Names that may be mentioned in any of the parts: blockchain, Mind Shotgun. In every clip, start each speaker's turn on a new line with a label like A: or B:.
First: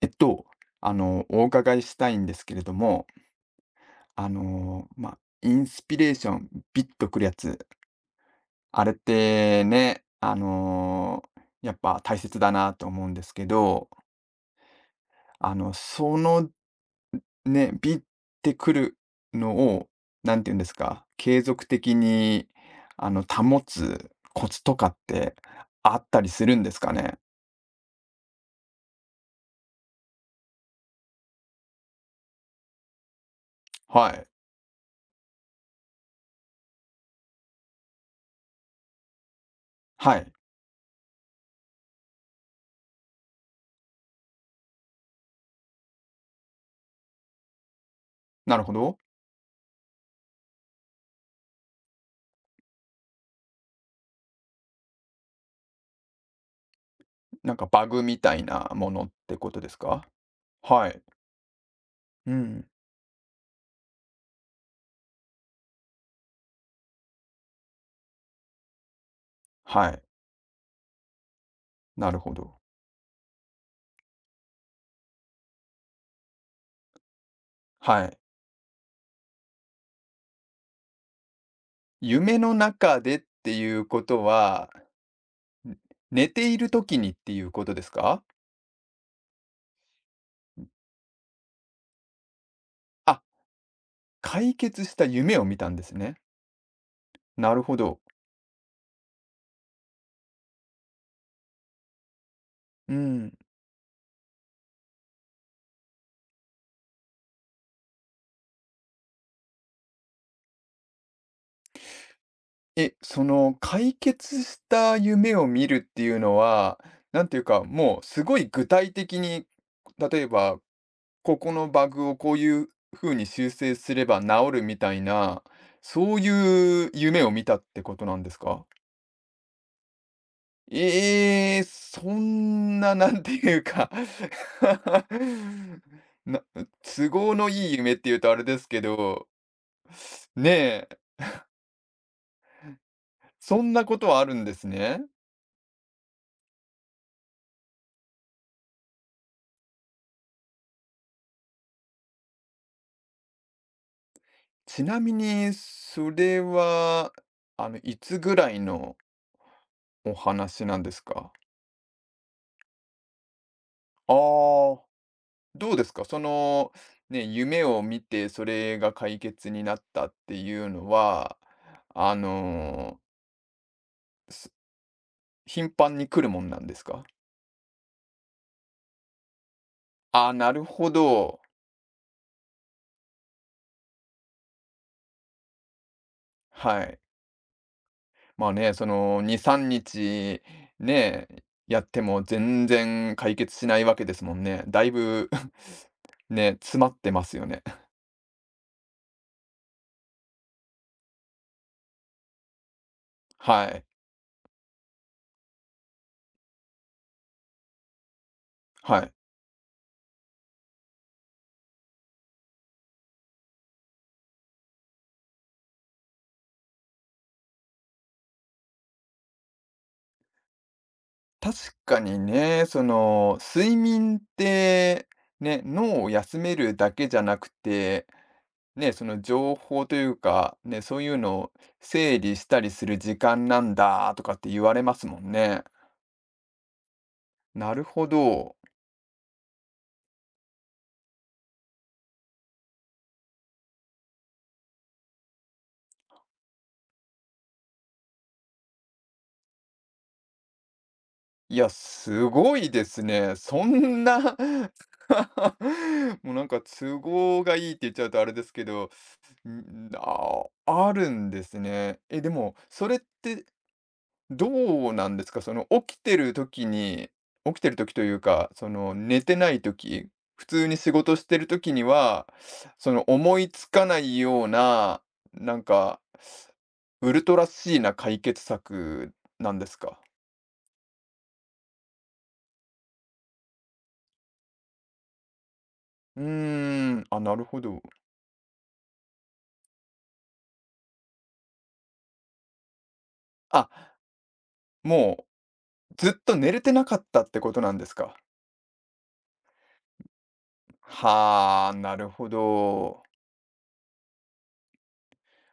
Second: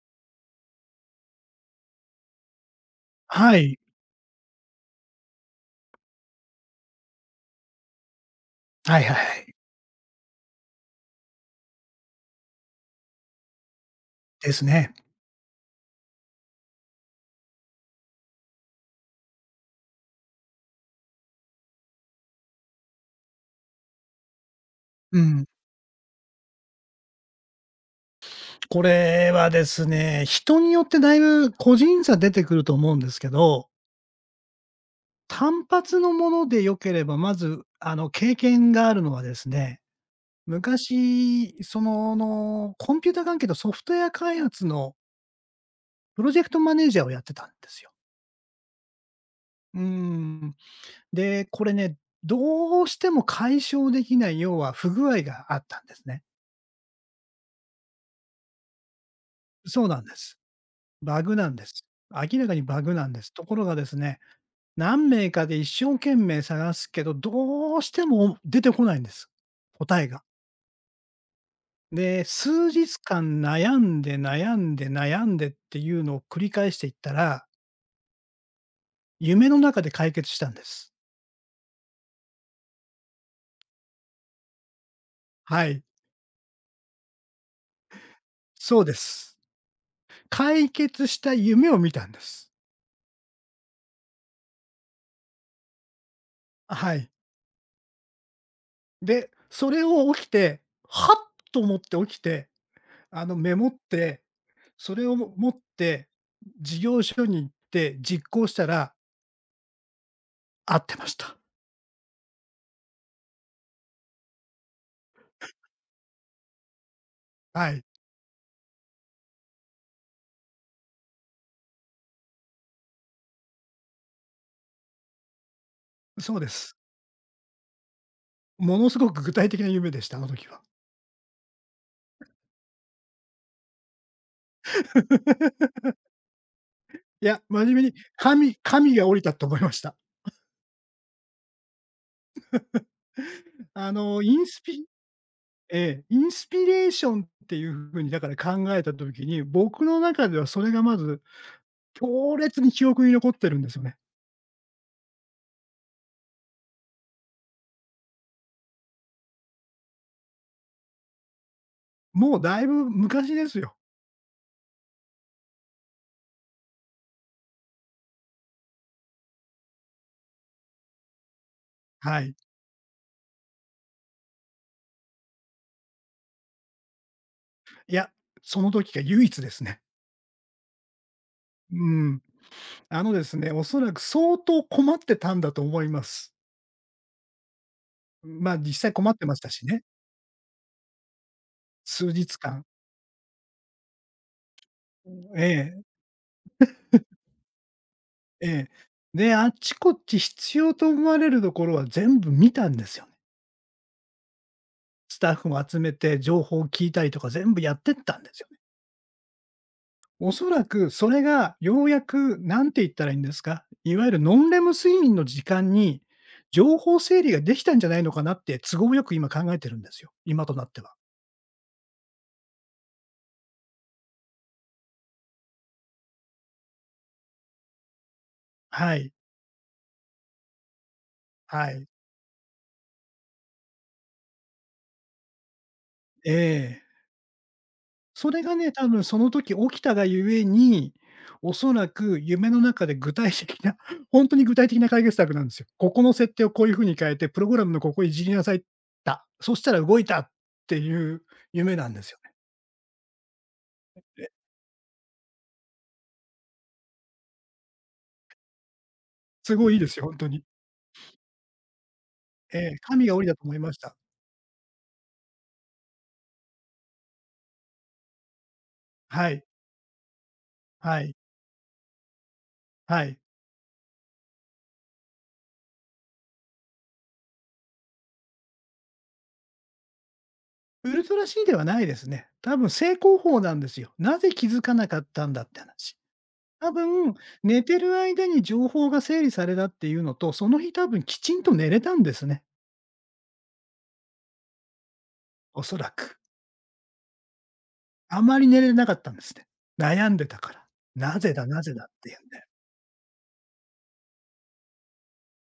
A: えっと、お伺いしたいんですけれども、
B: はい。
A: インスピレーション、ビッとくるやつ、あれっ
B: はいはいはい。
A: てね、やっぱ大切だなと思うんですけど、
B: ですね。
A: そのね、ビッてくるのを、なんて言うんですか、継続的に保つコツとかっ
B: う
A: て
B: ん。
A: あったりするんですかね？
B: これはですね、人によってだいぶ個人差出てくると思うんですけど、
A: はい。
B: 単発のもので良ければ、まず、経験があるのはですね、
A: はい。
B: 昔、コンピュータ関係のソフトウェア開発のプロジェクトマネージャーをやってたんですよ。
A: なるほど。
B: うーん。で、これね、どうしても解消できない、要は不具合があったんですね。
A: なんかバグみたいなものってことです
B: そうなん
A: か？
B: です。
A: はい。
B: バグなんです。
A: う
B: 明らかに
A: ん、
B: バグなんです。ところがですね、何名かで一生懸命探すけど、どうしても出てこないんです。
A: は
B: 答
A: い、
B: えが。
A: なる
B: で、
A: ほど。
B: 数日間悩んで悩んで悩んでっていうのを繰り返していったら、
A: はい。
B: 夢の中で解決したんです。
A: 夢の中でっていうことは、
B: は
A: ん
B: い。
A: 寝ている時にっていうことですか？
B: そうです。解決した夢を見たんです。
A: あ、解決した夢を見たんですね。
B: はい。
A: なるほど。
B: で、それを起きて、はっと思って起きて
A: うん。
B: メモって、それを持って事業所に行って実行したら合ってました。
A: え、その解決した夢を見るっていうのは、なんていうか、
B: はい、
A: もうすごい具体的に、例えば、ここのバグをこういう風に修正すれば治るみたいな、そう
B: そうです。
A: いう夢を見たってことなんですか？
B: ものすごく具体的な夢でした、あの時は。
A: ええ、そんな、なんていうか な都
B: い
A: 合
B: や、
A: の
B: 真
A: いい
B: 面目
A: 夢
B: に
A: っていうとあれ
B: 神
A: ですけ
B: 神が降り
A: ど、
B: たと思いました。
A: ねえ、そ んな
B: あ
A: ことは
B: の、
A: あ
B: イ
A: るん
B: ン
A: で
B: ス
A: す
B: ピ
A: ね。
B: えインスピレーションっていう風にだから考えた時に、僕の中ではそれがまず強烈に記憶に残ってるんですよね。
A: ちなみに、それは、いつぐらいのお話なんですか？
B: もうだいぶ昔ですよ。
A: ああー、どうですか？その、ね、夢を見て、それが解決になったっていうのは、あ
B: はい。
A: の、す頻繁に来るもんなんですか？
B: いや、その時が唯一ですね。
A: あ、なるほど。
B: うん。あのですね、おそらく相当困ってたんだと思います。
A: はい。ま
B: ま
A: あ
B: あ、実
A: ね、そ
B: 際困っ
A: の
B: てま
A: 2、
B: したし
A: 3
B: ね、
A: 日ね、やって
B: 数
A: も
B: 日間。
A: 全然解決しないわけですもんね。だいぶ
B: え
A: ね、詰まってますよね。
B: え、ええ。で、あっちこっち必要と思われるところは全部見たんですよね。
A: はい。
B: スタッフを集めて情報を聞いたりとか全部やってったんですよね。
A: はい。
B: おそらくそれがようやく、何て言ったらいいんですか、いわゆるノンレム睡眠の時間に、情報整理ができたんじゃないのかなって、都合よく今考えてるんですよ、今となっては。
A: 確かにね、その睡眠ってね、脳を休めるだけじゃなくて、ね、
B: は
A: そ
B: い、
A: の情報というか、ね、そういうのを
B: はい。
A: 整理したりする時間なんだとかって言われますもんね。
B: ええ。
A: なるほ
B: それが
A: ど。
B: ね、多分その時起きたがゆえに、おそらく夢の中で具体的な、ほんとに具体的な解決策なんですよ。ここの設定をこういう風に変えて、プログラムのここいじりなさいそしたら動いたっていう
A: いや、
B: 夢なんですよ
A: す
B: ね。
A: ごいですね。そん
B: え、
A: な もうなんか都合がいいって言っちゃうとあれですけど、
B: すごいいいですよ、ほんと
A: あ
B: に。
A: あ、るんですね。え、でも、
B: ええ、
A: それっ
B: 神が降りたと
A: て
B: 思いました。
A: どうなんですか？その起きてる時というか、その寝
B: は
A: て
B: い、
A: ない時、普通に仕
B: は
A: 事
B: い、
A: してる時には、その
B: はい。
A: 思いつかないような、なんか、ウルトラシーな解決策なんですか？
B: ウルトラ C ではないですね。多分正攻法なんですよ。なぜ気づかなかったんだって話。
A: う
B: 多
A: ーん、
B: 分、
A: あ、なるほ
B: 寝て
A: ど。
B: る間に情報が整理されたっていうのと、その日多分きちんと寝れたんですね、
A: あ、も
B: おそら
A: うずっ
B: く。
A: と寝れてなかったってことなんですか。
B: あまり寝れなかったんですね。悩んでたから。なぜだな
A: は
B: ぜ
A: あ、
B: だっ
A: なる
B: ていうん
A: ほ
B: で。
A: ど。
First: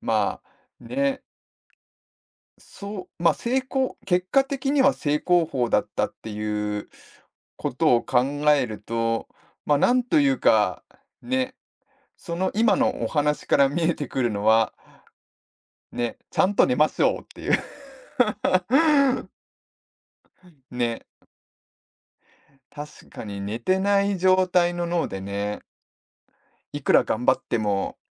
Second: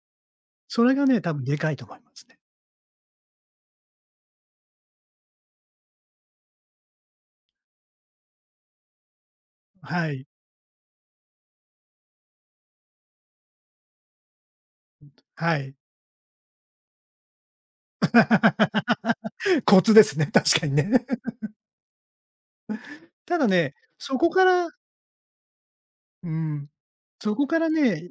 A: まあ、
B: それがね、
A: ね、
B: 多分でかいと思いますね。
A: そう、まあ、結果的には成功法だったっていうことを考えると、まあ、なん
B: は
A: と
B: い。
A: いうか、ね、その今のお話から見えてくるのは、
B: はい。
A: ね、ちゃんと寝ましょうっていう
B: コツですね、確かに
A: ね、
B: ね。
A: 確 か
B: た
A: に
B: だ
A: 寝
B: ね、
A: てない状態の脳でね、
B: うん、
A: いくら頑張
B: そ
A: っ
B: こか
A: て
B: ら
A: も、
B: ね、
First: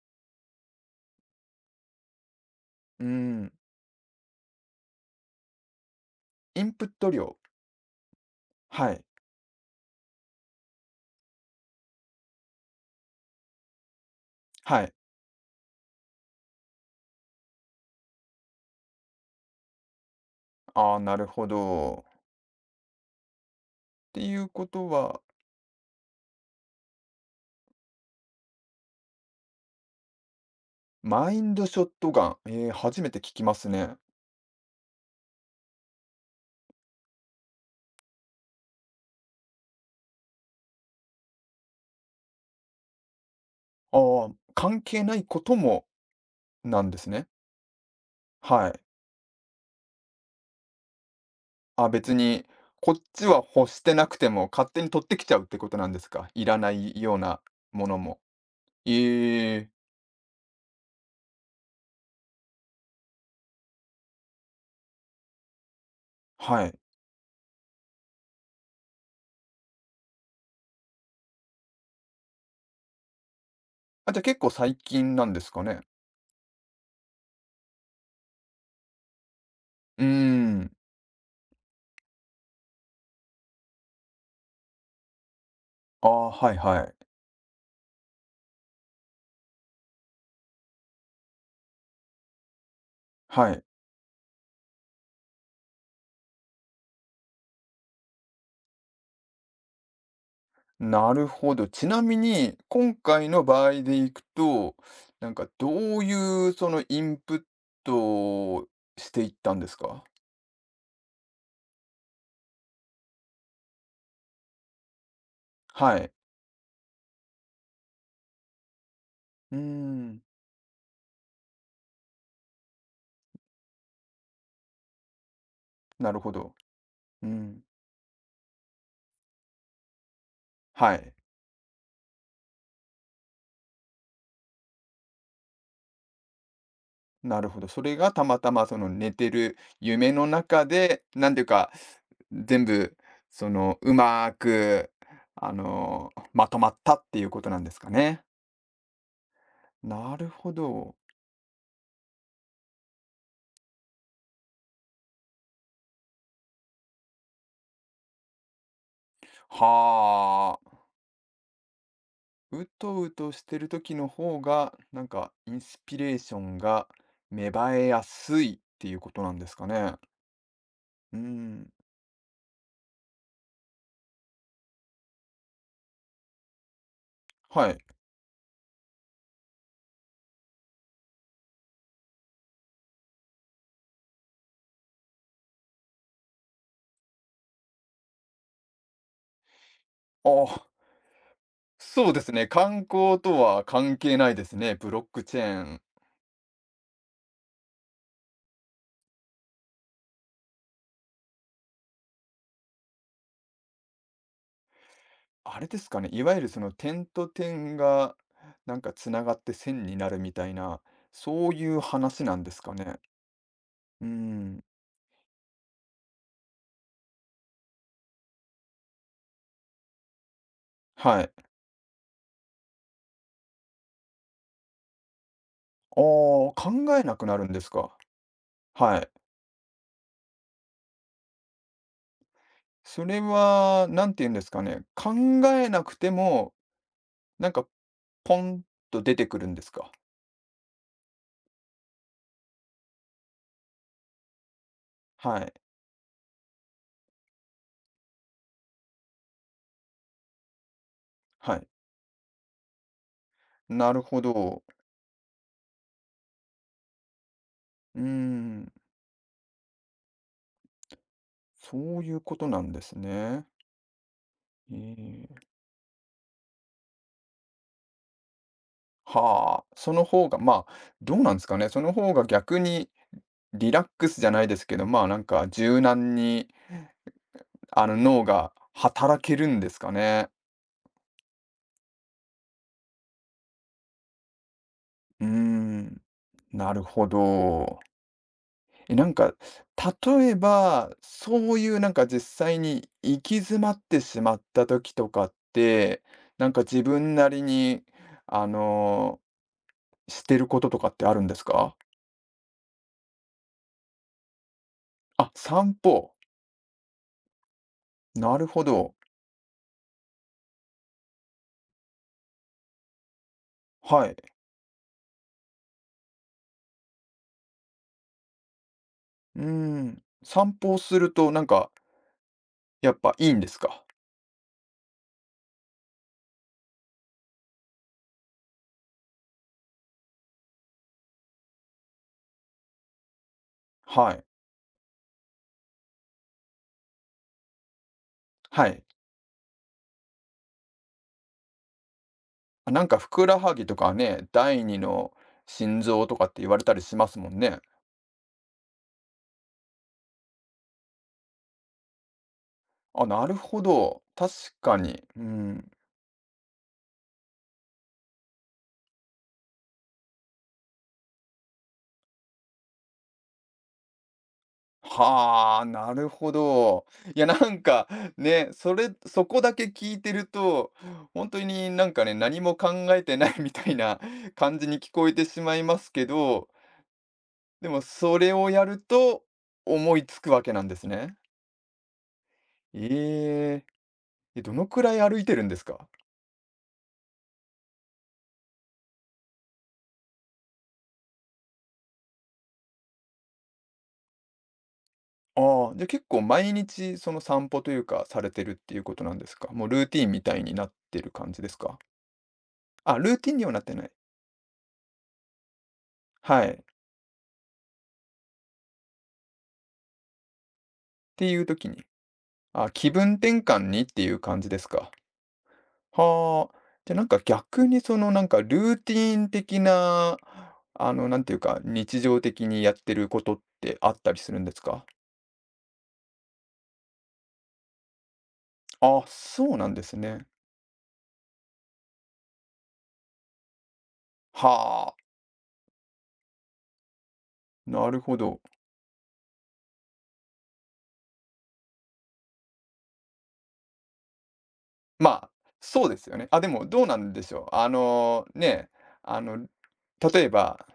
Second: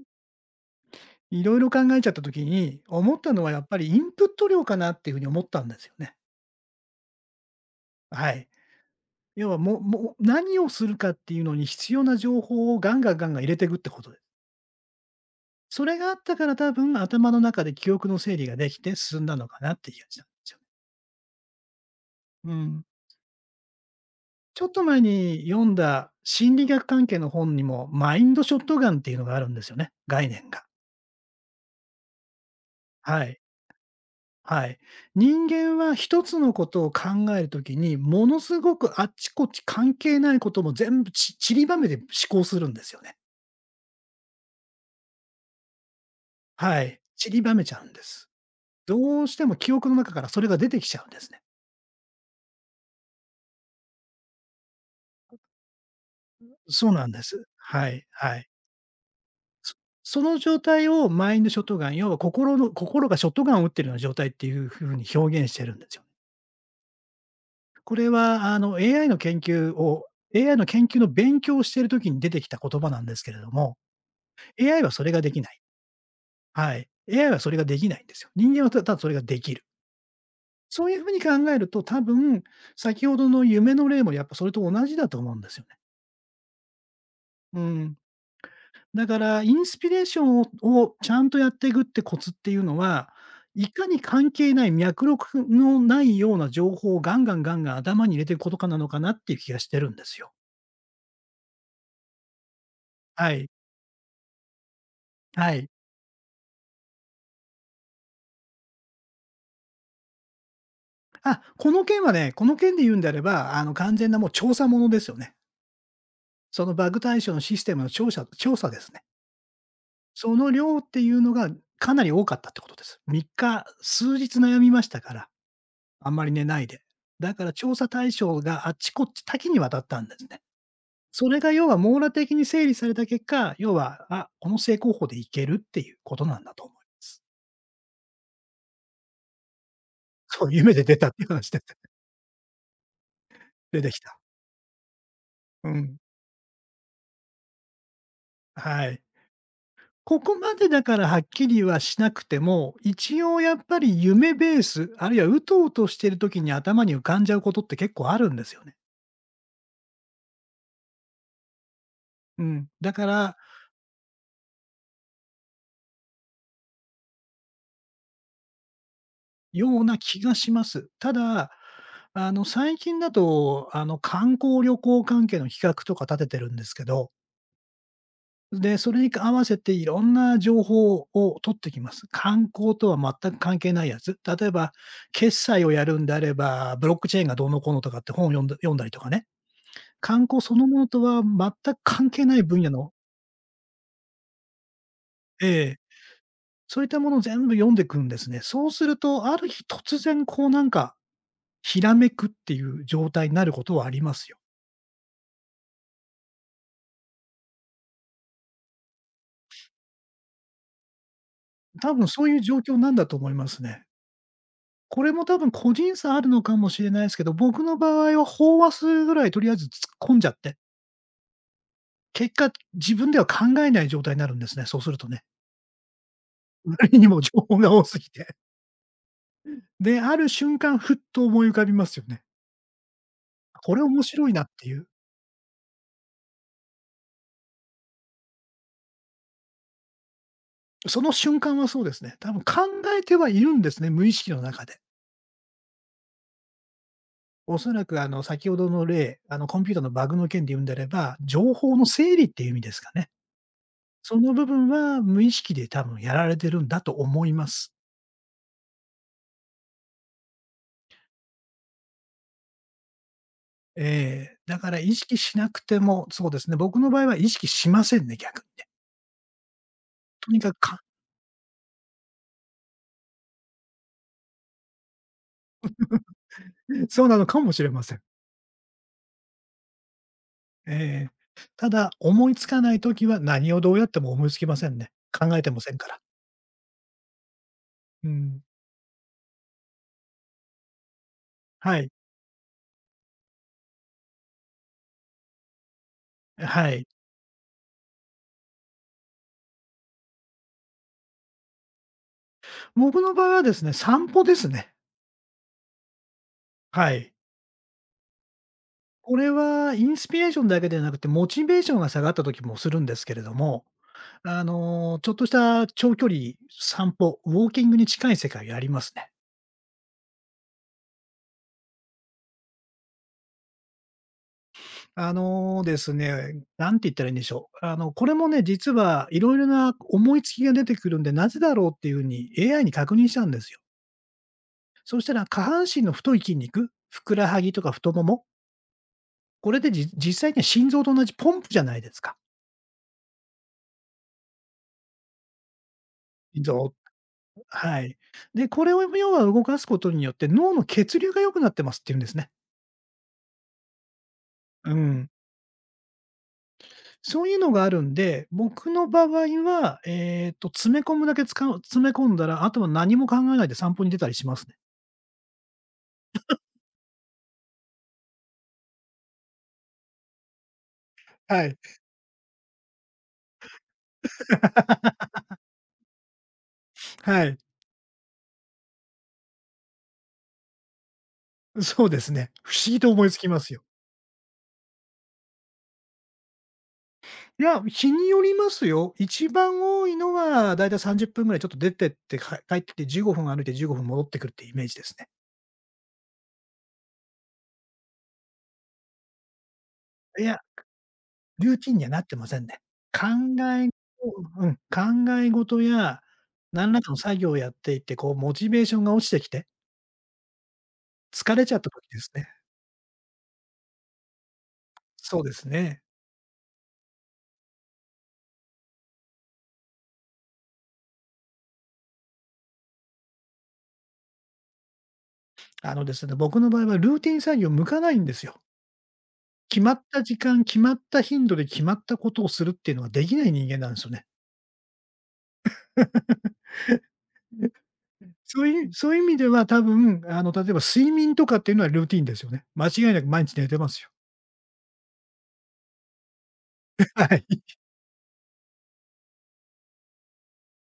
B: いろいろ考えちゃった時に、
A: う
B: 思ったのは
A: ん、
B: やっぱりインプット量かなっていう風に思ったんですよね。
A: インプット量。
B: はい。
A: はい。
B: 要は、もう何をするかっていうのに必要な情報をガンガンガンガン入れていくってことです。
A: はい。
B: それがあったから多分頭の中で記憶の整理ができて進んだのかなっていう感じなんですよね。
A: ああ、なるほど。っ
B: うん。
A: ていう
B: ちょ
A: こ
B: っと
A: と
B: 前
A: は、
B: に読んだ心理学関係の本にもマインドショットガンっていうのがあるんですよね、概念が。
A: マインドショットガン。初めて
B: は
A: 聞
B: い。
A: きますね。
B: はい。人間は一つのことを考えるときに、ものすごくあっちこっち関係ないことも全部散りばめて思考するんですよね。
A: ああ、関係ないことも
B: は
A: なんで
B: い。
A: すね。
B: 散りばめちゃうんです。
A: はい。
B: どうしても記憶の中からそれが出てきちゃうんですね。
A: あ、別に、こっちは欲してなくても勝手に取ってきちゃうってことなんですか？いらな
B: そう
A: い
B: なん
A: よう
B: で
A: な
B: す。
A: も
B: は
A: の
B: い、
A: も。
B: はい。
A: ええ、
B: そその状態をマインドショットガン、要は心の心がショットガンを打ってるような状態っていうふうに表現してるんですよね。
A: はい。
B: これはAI の研究の勉強をしているときに出てきた言葉なんですけれども、
A: あ、じゃ、結構最
B: AI はそれ
A: 近
B: が
A: な
B: で
A: んで
B: きな
A: す
B: い。
A: かね？
B: はい。AI はそれができないんですよ。人間はただそれができる。
A: うーん。
B: そういうふうに考えると、多分、先ほどの夢の例もやっぱそれと同じだと思うんですよね。
A: ああ、はいはい。
B: うん。だから、インスピレーションををちゃんとやっていくってコツっていうのは、
A: はい。
B: いかに関係ない脈絡のないような情報をガンガンガンガン頭に入れていくことかなのかなっていう気がしてるんですよ。
A: なるほど。ちなみに、今回
B: は
A: の
B: い。
A: 場合でいくと、なんか
B: はい。
A: どういうそのインプットをしていったんですか？
B: あ、この件はね、この件で言うんであれば、完全なもう調査ものですよね。
A: はい。
B: そのバグ対象のシステムの調査ですね。
A: うーん、
B: その量っていうのがかなり多かったってことです。3日、数日悩みましたから、あ
A: な
B: ん
A: る
B: ま
A: ほ
B: り寝
A: ど。
B: ないで。
A: う
B: だから
A: ん、
B: 調査対象があっちこっち多岐にわたったんですね。
A: はい。
B: それが要は網羅的に整理された結果、要は、あ、この正攻法でいけるっていうことなんだと思います。
A: なるほど。それがたまたまその寝てる夢 の
B: そう、
A: 中
B: 夢で出
A: で、
B: たっていう
A: なんていう
B: 話で
A: か、全部その
B: 出て
A: う
B: きた。
A: まーく、
B: うん。
A: まとまったっていうことなんですかね。
B: はい。
A: な
B: こ
A: る
B: こ
A: ほ
B: までだか
A: ど。
B: らはっきりはしなくても、一応やっぱり夢ベース、あるいはうとうとしてる時に頭に浮かんじゃうことって結構あるんですよね。
A: はあ。
B: う
A: う
B: ん。だ
A: と
B: か
A: うと
B: ら、
A: してる時の方が、なんかインスピレーションが芽生えやすいっていうことなんですか
B: よう
A: ね。
B: な気がします。た
A: うー
B: だ、
A: ん。
B: 最近だと、観光旅行関係の企画とか立ててるんですけど。
A: はい。
B: で、それに合わせていろんな情報を取ってきます。観光とは全く関係ないやつ。例えば、決済をやるんであれば、ブロックチェーンがどうのこうのとかって本を読んだりとかね。観光そ
A: あ、
B: のものとは全く関
A: そうで
B: 係
A: す
B: ない
A: ね。
B: 分野
A: 観
B: の
A: 光とは関係ないですね。ブロックチェ
B: え
A: ー
B: え、
A: ン。
B: そういったものを全部読んでいくんですね。そうすると、ある日突然こうなんか、ひらめくっていう状態になることはありますよ。
A: あれですかね。いわゆるその点と点がなんかつながって線になるみたいな、そういう
B: 多分そ
A: 話
B: う
A: な
B: いう
A: んで
B: 状
A: すか
B: 況なん
A: ね。
B: だと思いますね。
A: うーん。
B: これも多分個人差あるのかもしれないですけど、僕の場合は飽和するぐらいとりあえず突っ込んじゃって、
A: はい。
B: 結果、自分では考えない状態になるんですね、そうするとね。
A: ああ、考
B: あまり
A: え
B: に
A: な
B: も
A: く
B: 情
A: なるん
B: 報
A: です
B: が多す
A: か。
B: ぎて。
A: はい。
B: で、ある瞬間ふっと思い浮かびますよね。
A: それ
B: これ
A: は、
B: 面
A: なんて
B: 白
A: 言う
B: い
A: んで
B: なっ
A: すか
B: てい
A: ね、
B: う。
A: 考えなくても、なんかポンと出てくるんですか？
B: その瞬間はそうですね。多分考えてはいるんですね、無意識の中で。
A: はい、
B: おそらく先ほどの例、コンピューターのバグの件で言うんであれば、情
A: はい。
B: 報の整理っていう意味ですかね。
A: なる
B: そ
A: ほ
B: の部
A: ど。
B: 分は無意識で多分やられてるんだと思います。
A: うーん、そういうことなんですね。
B: ええ、だか
A: え
B: ら意識し
A: ー
B: なくても、そうですね、僕の場合は意識しませんね、逆にね。
A: はあ、その方
B: と
A: が、
B: にかく
A: まあ、
B: か
A: どうなんですかね、その方が逆にリラックスじゃないですけど、まあ、なんか柔軟に、
B: そうなのかもしれません。
A: 脳が働けるんですかね。
B: ええ。ただ、思いつかない時は何をどうやっても思いつきませんね。
A: うー
B: 考えてませんから。
A: ん、なるほど。
B: うん。
A: え、なんか、例えば、そうい
B: は
A: う
B: い。
A: なんか実際に行き詰まってしまった時とかって、なんか
B: は
A: 自
B: い。
A: 分なりに、あの、してることとかってあるんですか？
B: 僕の場合はですね、散歩ですね。
A: あ、散歩。
B: はい。
A: なるほど。
B: これはインスピレーションだけでなくて、モチベーションが下がった時もするんですけれども、
A: はい。
B: ちょっとした長距離散歩、ウォーキングに近い世界やりますね。
A: うーん。散歩をするとなんか、やっぱいいんですか？
B: あのですね、なんて言ったらいいんでしょう。あの、これもね、実はいろいろな思いつきが出てくるんで、なぜだろうっていうふうに AI に確認したんですよ。
A: はい。
B: そしたら下半身の太い筋肉、ふくらはぎとか太もも、
A: はい。
B: これで実際には心臓と同じポンプじゃないですか。
A: あ、なんかふくらはぎとかね、第二の心臓とかって
B: 心
A: 言われ
B: 臓、
A: たりしますもんね。
B: はい。で、これを要は動かすことによって脳の血流が良くなってますっていうんですね。
A: あ、なるほど。確
B: う
A: かに。
B: ん。
A: うん。
B: そういうのがあるんで、僕の場合は、詰め込んだら、あとは何も考えないで散歩に出たりしますね。
A: はあ、なるほど。いや、なんか、ね、そこだけ聞いてると、本当
B: はい。
A: になんかね、何も考えてないみたいな感じに聞 こえてしまいますけど、
B: はい。
A: でもそれをやると、思いつくわけなんですね。
B: そうですね。不思議と思いつきますよ。
A: ええ。え、どのくらい歩いてるんですか？
B: いや、日によりますよ。一番多いのはだいたい30分ぐらいちょっと出てって、帰ってきて15分歩いて15分戻ってくるってイメージですね。
A: ああ、じゃ、結構毎日その散歩というか、されてるっていうことなんですか？もうルーティンみ
B: い
A: た
B: や、
A: いになってる感じで
B: ル
A: す
B: ーティ
A: か？
B: ンにはなってませんね。
A: あ、
B: 考
A: ルーティンにはなっ
B: え
A: てない。
B: うん、考え事や
A: はい。っ
B: 何らかの作業をやっていて、こうモチベーションが落ちてきて、
A: て
B: 疲
A: い
B: れ
A: う
B: ちゃっ
A: 時
B: た
A: に、
B: 時ですね。
A: あ、気分転換にっていう感じですか。
B: そうですね。
A: はあ。じゃ、なんか逆にそのなんかルーティン的な、なんていうか、日常的にやってることってあったりするんですか？
B: あのですね、僕の場合はルーティン作業向かないんですよ。
A: あ、そう
B: 決
A: な
B: ま
A: ん
B: っ
A: です
B: た時
A: ね。
B: 間、決まった頻度で決まったことをするっていうのはできない人間なんですよね。
A: は あ、なるほど。
B: そういう意味では多分、あの、例えば睡眠とかっていうのはルーティンですよね。間違いなく毎日寝てますよ。
A: まあ、そうですよね。あ、でもどう なん
B: は
A: でし
B: い。
A: ょう。ね、あの、例えば、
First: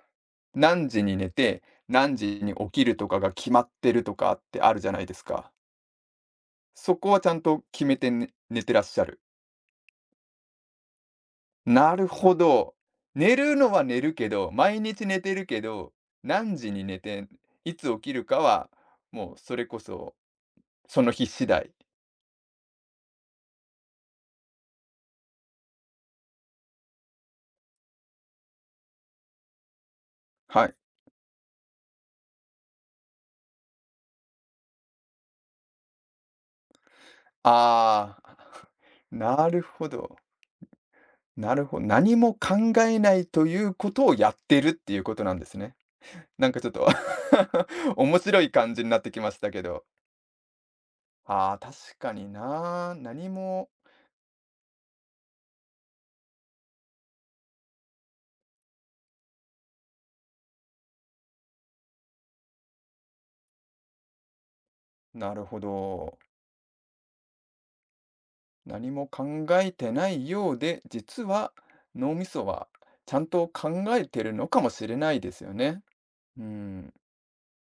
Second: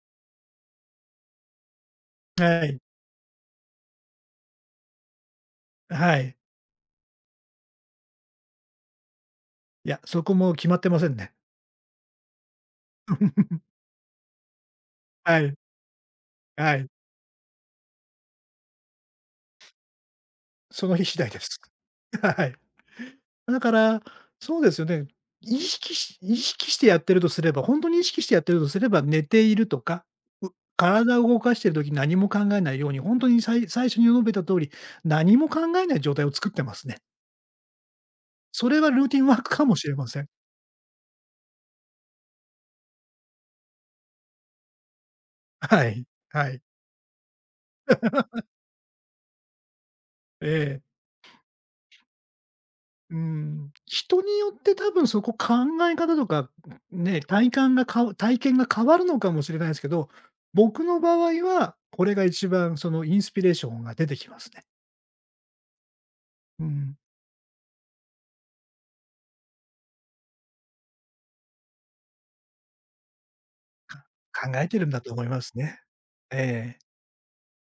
A: 何時に寝て、何時に
B: は
A: 起
B: い。
A: きるとかが決まってるとかってあるじゃないですか。
B: はい。
A: そこはちゃんと決めてね寝てらっしゃる？
B: いや、そこも決まってませんね。
A: なるほど。寝る のは寝るけど、毎日寝て
B: は
A: る
B: い。
A: けど、何時
B: は
A: に
B: い。
A: 寝て、いつ起きるかは、もうそれこそ、
B: その
A: そ
B: 日
A: の
B: 次
A: 日
B: 第で
A: 次
B: す。
A: 第。
B: はい。だから、そうですよね。意識してやってるとすれば、本当に意識してやってるとすれば、寝ているとか、う
A: はい。
B: 体を動かしている時何も考えないように、本当に最初に述べた通り、何も考えない状態を作ってますね。
A: ああ、
B: そ れはルーティンワー
A: な
B: ク
A: る
B: かもし
A: ほ
B: れま
A: ど。
B: せん。
A: なるほど、何も考えないということをやってるっていうことなんですね。
B: はい、
A: な
B: は
A: んか
B: い。
A: ちょっと 面白い感じになってきましたけど。
B: ええ。
A: ああ、確かにな。
B: う
A: 何
B: ん、
A: も、
B: 人によって多分そこ考え方とか、ね、体験が変わるのかもしれないですけど、僕の場合は、これが一番そのインスピレーションが出てきますね。
A: なるほど。
B: うん。
A: 何も考えてないようで、実は脳みそはちゃんと考
B: か
A: えてるの
B: 考
A: か
B: え
A: も
B: てる
A: し
B: ん
A: れ
B: だと
A: ない
B: 思い
A: で
B: ま
A: すよ
B: すね。
A: ね。う
B: ええ。
A: ん、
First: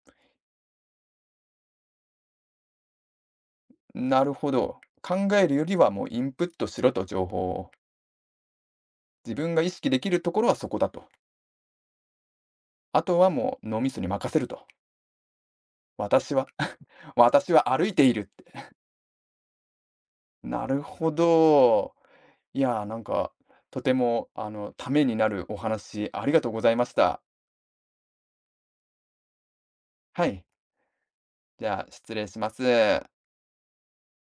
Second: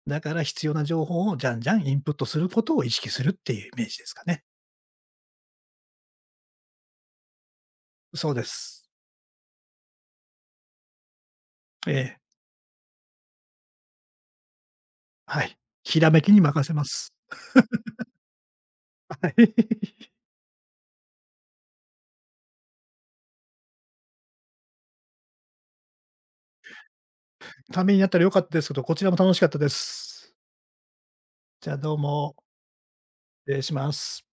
B: だから必要な情報をじゃんじゃんインプットすることを意識するっていうイメージですか
A: なる
B: ね。
A: ほど。考えるよりはもうインプットしろと情報を。
B: そうです。
A: 自分が意識できるところはそこだと。
B: ええ、
A: あとはもう脳みそに任せると。
B: はい。ひらめき
A: 私
B: に
A: は
B: 任せます。
A: 私は歩いているって。
B: はい。
A: なるほど。いやー、なんか、とても、ためになるお話、ありがとうございました。
B: ためになったら良かったですけど、こちらも楽しかったで
A: は
B: す。
A: い。じ
B: じゃあ
A: ゃあ、
B: どう
A: 失礼
B: も、
A: します。
B: 失礼します。